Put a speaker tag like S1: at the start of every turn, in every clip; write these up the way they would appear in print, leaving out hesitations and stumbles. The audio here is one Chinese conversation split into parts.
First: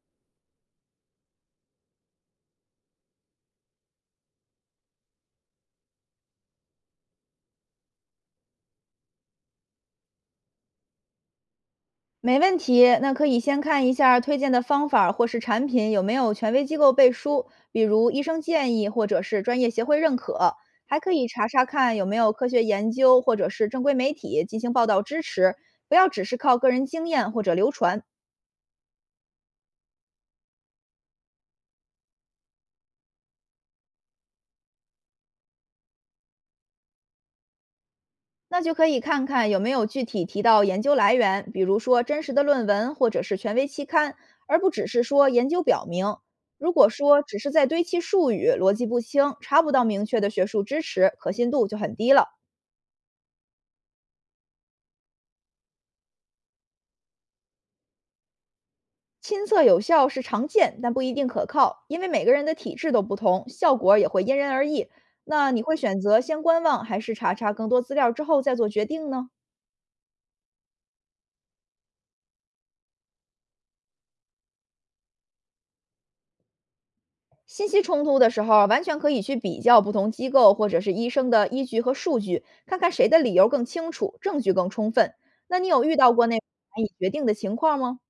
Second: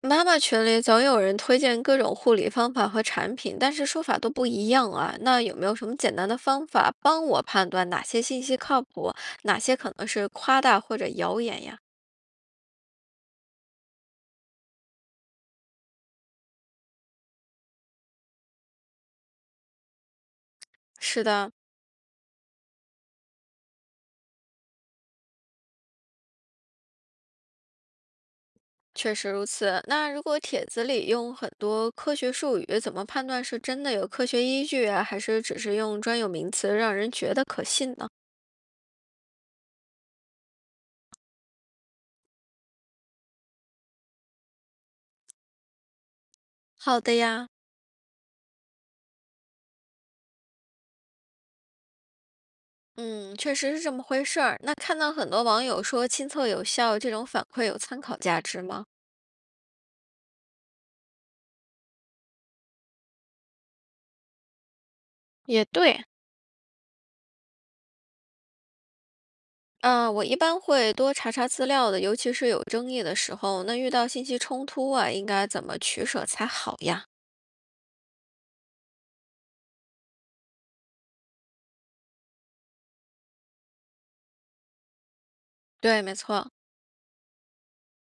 S1: 妈妈群里总有人推荐各种护理方法和产品，但是说法都不一样啊。那有没有什么简单的方法帮我判断哪些信息靠谱，哪些可能是夸大或者谣言呀？
S2: 没问题，那可以先看一下推荐的方法或是产品有没有权威机构背书，比如医生建议或者是专业协会认可，还可
S1: 是
S2: 以查
S1: 的，
S2: 查看有没有科学研究或者是正规媒体进行报道支持，不要只是靠个人经验或者流传。
S1: 确实如此。那如果帖子里用很多科学术语，怎么判断是真的有科学依据啊，还是只是用专有名词让人觉得可信呢？
S2: 那就可以看看有没有具体提到研究来源，比如说真实的论文或者是权威期刊，而不只是说研究表明。如果
S1: 好的
S2: 说只
S1: 呀。
S2: 是在堆砌术语，逻辑不清，查不到明确的学术支持，可信度就很低了。
S1: 嗯，确实是这么回事儿。那看到很多网友说亲测有效，这种反馈有参考价值吗？
S2: 亲测有效是常见，但不一定可靠，因为每个人的体质都不同，效果也会因人而异。那你
S1: 也
S2: 会选
S1: 对，
S2: 择先观望，还是查查更多资料之后再做决定呢？
S1: 我一般会多查查资料的，尤其是有争议的时候，那遇到信息冲突啊，应该怎么取舍才好呀？
S2: 信息冲突的时候，完全可以去比较不同机构或者是医生的依据和数据，看看谁的理由更清楚，证据更充分。那你有遇
S1: 对，
S2: 到
S1: 没
S2: 过那种
S1: 错，
S2: 难以决定的情况吗？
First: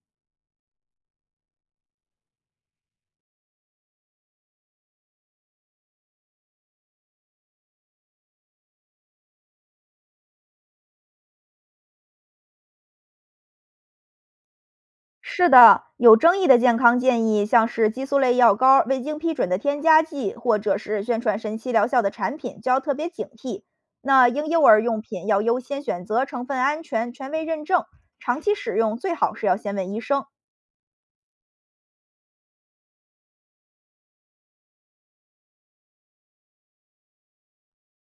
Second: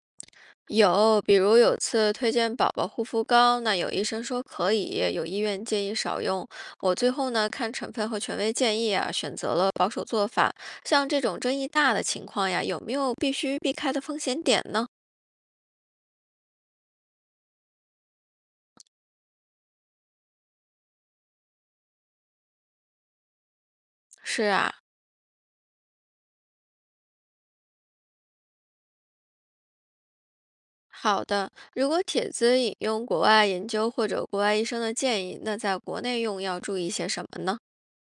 S1: 有，比如有次推荐宝宝护肤膏，那有医生说可以，有医院建议少用，我最后呢看成分和权威建议啊，选择了保守做法。像这种争议大的情况呀，有没有必须避开的风险点呢？
S2: 是的，有争议的健康建议，像是激素类药膏、未经批准的添加剂，或者是宣传神奇疗效的产品，就要特别警惕。那
S1: 是
S2: 婴幼
S1: 啊。
S2: 儿用品要优先选择成分安全、权威认证，长期使用最好是要先问医生。
S1: 好的，如果帖子引用国外研究或者国外医生的建议，那在国内用要注意些什么呢？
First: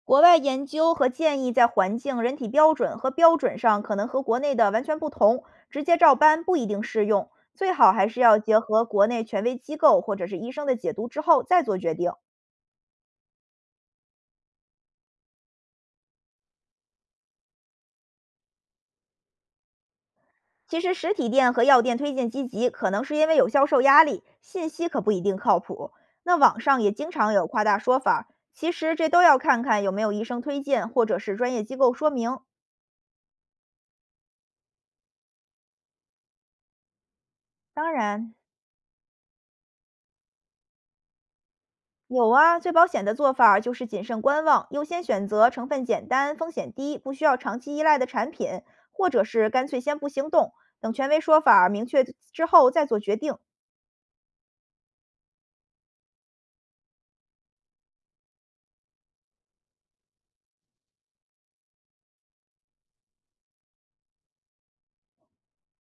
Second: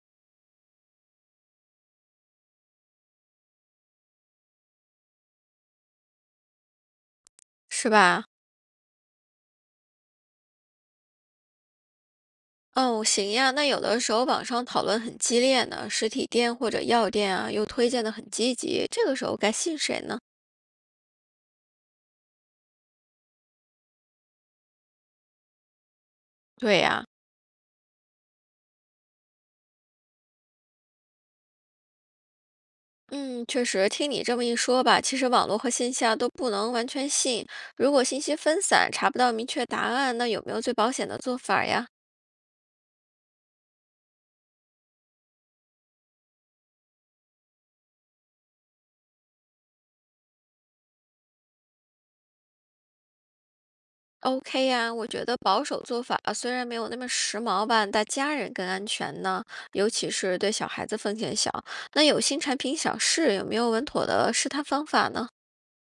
S2: 国外研究和建议在环境、人体标准和标准上可能和国内的完全不同，直接照搬不一定适用，最
S1: 是
S2: 好还是
S1: 吧？
S2: 要结合国内权威机构或者是医生的解读之后再做决定。
S1: 哦，行呀。那有的时候网上讨论很激烈呢，实体店或者药店啊又推荐的很积极，这个时候该信谁呢？
S2: 其实实体店和药店推荐积极，可能是因为有销售压力，信息可不一定靠谱。那网
S1: 对
S2: 上也
S1: 呀、
S2: 经常有夸大说法儿，其实这都要看看有没有医生推荐或者是专业机构说明。
S1: 嗯，确实，听你这么一说吧，其实网络和线下都不能完全信。
S2: 当
S1: 如果信
S2: 然，
S1: 息分散，查不到明确答案，那有没有最保险的做法儿呀？
S2: 有啊，最保险的做法儿就是谨慎观望，优先选择成分简单、风险低、不需要长期依赖的产品，或者是干脆先不行动，等权威说法儿明确之后再做决定。
S1: OK 呀，我觉得保守做法虽然没有那么时髦吧，但家人更安全呢，尤其是对小孩子风险小。那有新产品想试，有没有稳妥的试探方法呢？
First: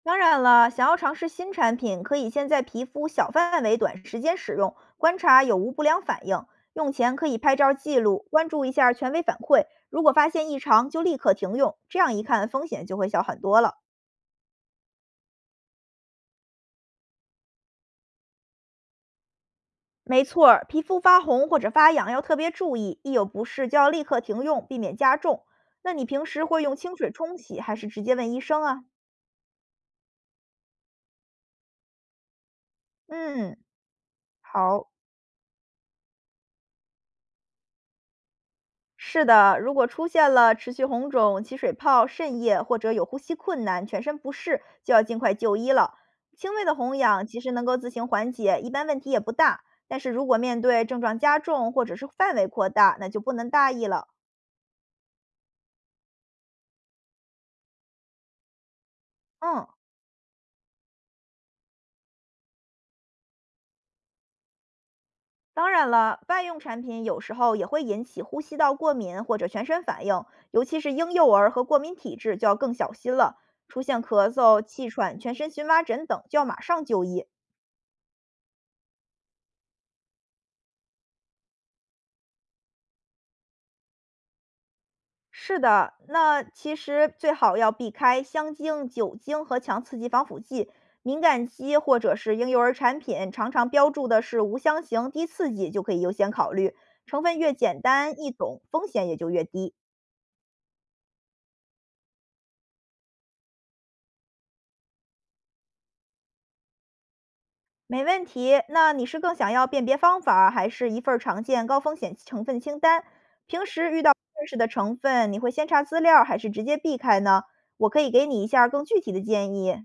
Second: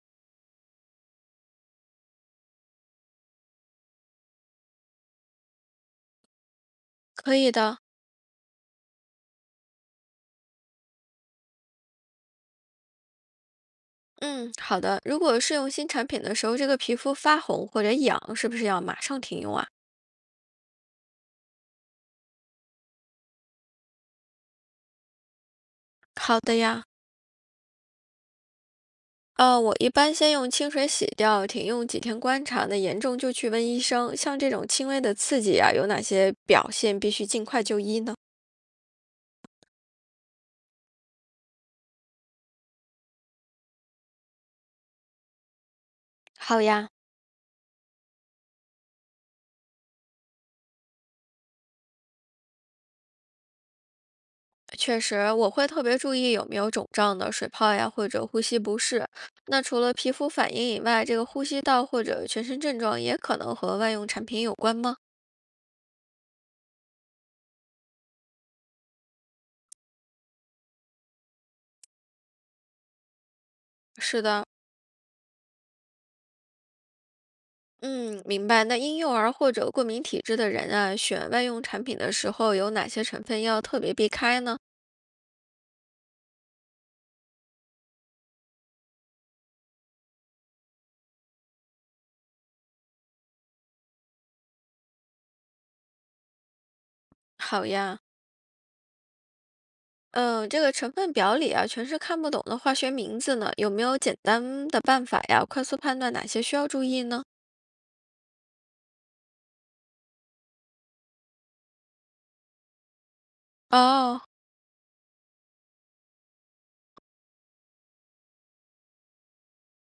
S2: 当然了，想要尝试新产品，可以先在皮肤小范围、短时间使用，观察有无不良反应。用前可
S1: 可
S2: 以
S1: 以
S2: 拍照
S1: 的，
S2: 记录，关注一下权威反馈。如果发现异常，就立刻停用，这样一看风险就会小很多了。
S1: 嗯，好的。如果试用新产品的时候，这个皮肤发红或者痒，是不是要马上停用啊？
S2: 没错儿，皮肤发红或者发痒要特别注意，一有不适就要立刻停用，避免加重。那你平
S1: 好
S2: 时
S1: 的
S2: 会用
S1: 呀。
S2: 清水冲洗，还是直接问医生啊？
S1: 我一般先用清水洗掉，停用几天观察，那严重就去
S2: 嗯，
S1: 问医生。像这种轻
S2: 好。
S1: 微的刺激啊，有哪些表现必须尽快就医呢？
S2: 是的，如果出现了持续红肿、起水泡、渗液或者有呼吸困难、全身不适，就要尽快就医了。轻
S1: 好
S2: 微的
S1: 呀，
S2: 红痒其实能够自行缓解，一般问题也不大。但是如果面对症状加重或者是范围扩大，那就不能大意了。
S1: 确实，我会特别注意有没有肿胀的水泡呀，或者呼吸不适。那
S2: 嗯，
S1: 除了皮肤反应以外，这个呼吸道或者全身症状也可能和外用产品有关吗？
S2: 当然了，外用产品有时候也会引起呼吸道过敏或者全身反应，尤其是婴幼儿和过敏体质就要更小心了。出现
S1: 是
S2: 咳
S1: 的，
S2: 嗽、气喘、全身荨麻疹等，就要马上就医。
S1: 嗯，明白。那婴幼儿或者过敏体质的人啊，选外用产品的时候有哪些成分要特别避开呢？
S2: 是的，那其实最好要避开香精、酒精和强刺激防腐剂。敏感肌或者是婴幼儿产品，常常标注的是无香型、低刺激，就可以优先考虑。成分越
S1: 好
S2: 简
S1: 呀。
S2: 单易懂，风险也就越低。
S1: 嗯，这个成分表里啊，全是看不懂的化学名字呢，有没有简单的办法呀，快速判断哪些需要注意呢？
S2: 没问题。那你是更想要辨别方法还是一份儿常见高风险成分清单？平时遇到不
S1: 哦，
S2: 认识的成分，你会先查资料，还是直接避开呢？我可以给你一下儿更具体的建议。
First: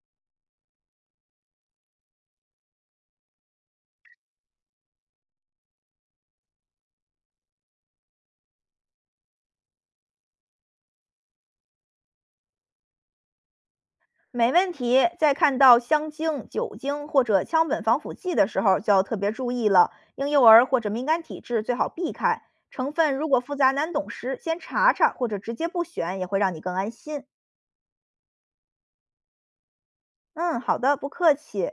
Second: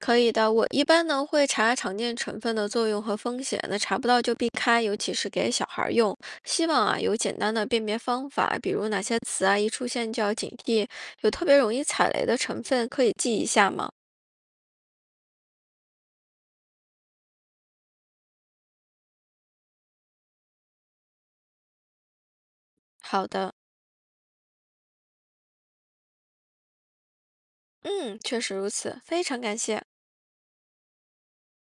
S1: 可以的，我一般呢会查常见成分的作用和风险，那查不到就避开，尤其是给小孩儿用。希望啊有简单的辨别方法，比如哪些词啊一出现就要警惕，有特别容易踩雷的成分可以记一下吗？
S2: 没问题，在看到香精、酒精或者羟苯防腐剂的时候，就要特别注意了。婴幼儿或者敏感体质最好避开。成分
S1: 好
S2: 如果复
S1: 的，
S2: 杂难懂时，先查查或者直接不选，也会让你更安心。
S1: 嗯，确实如此，非常感谢。
S2: 嗯，好的，不客气。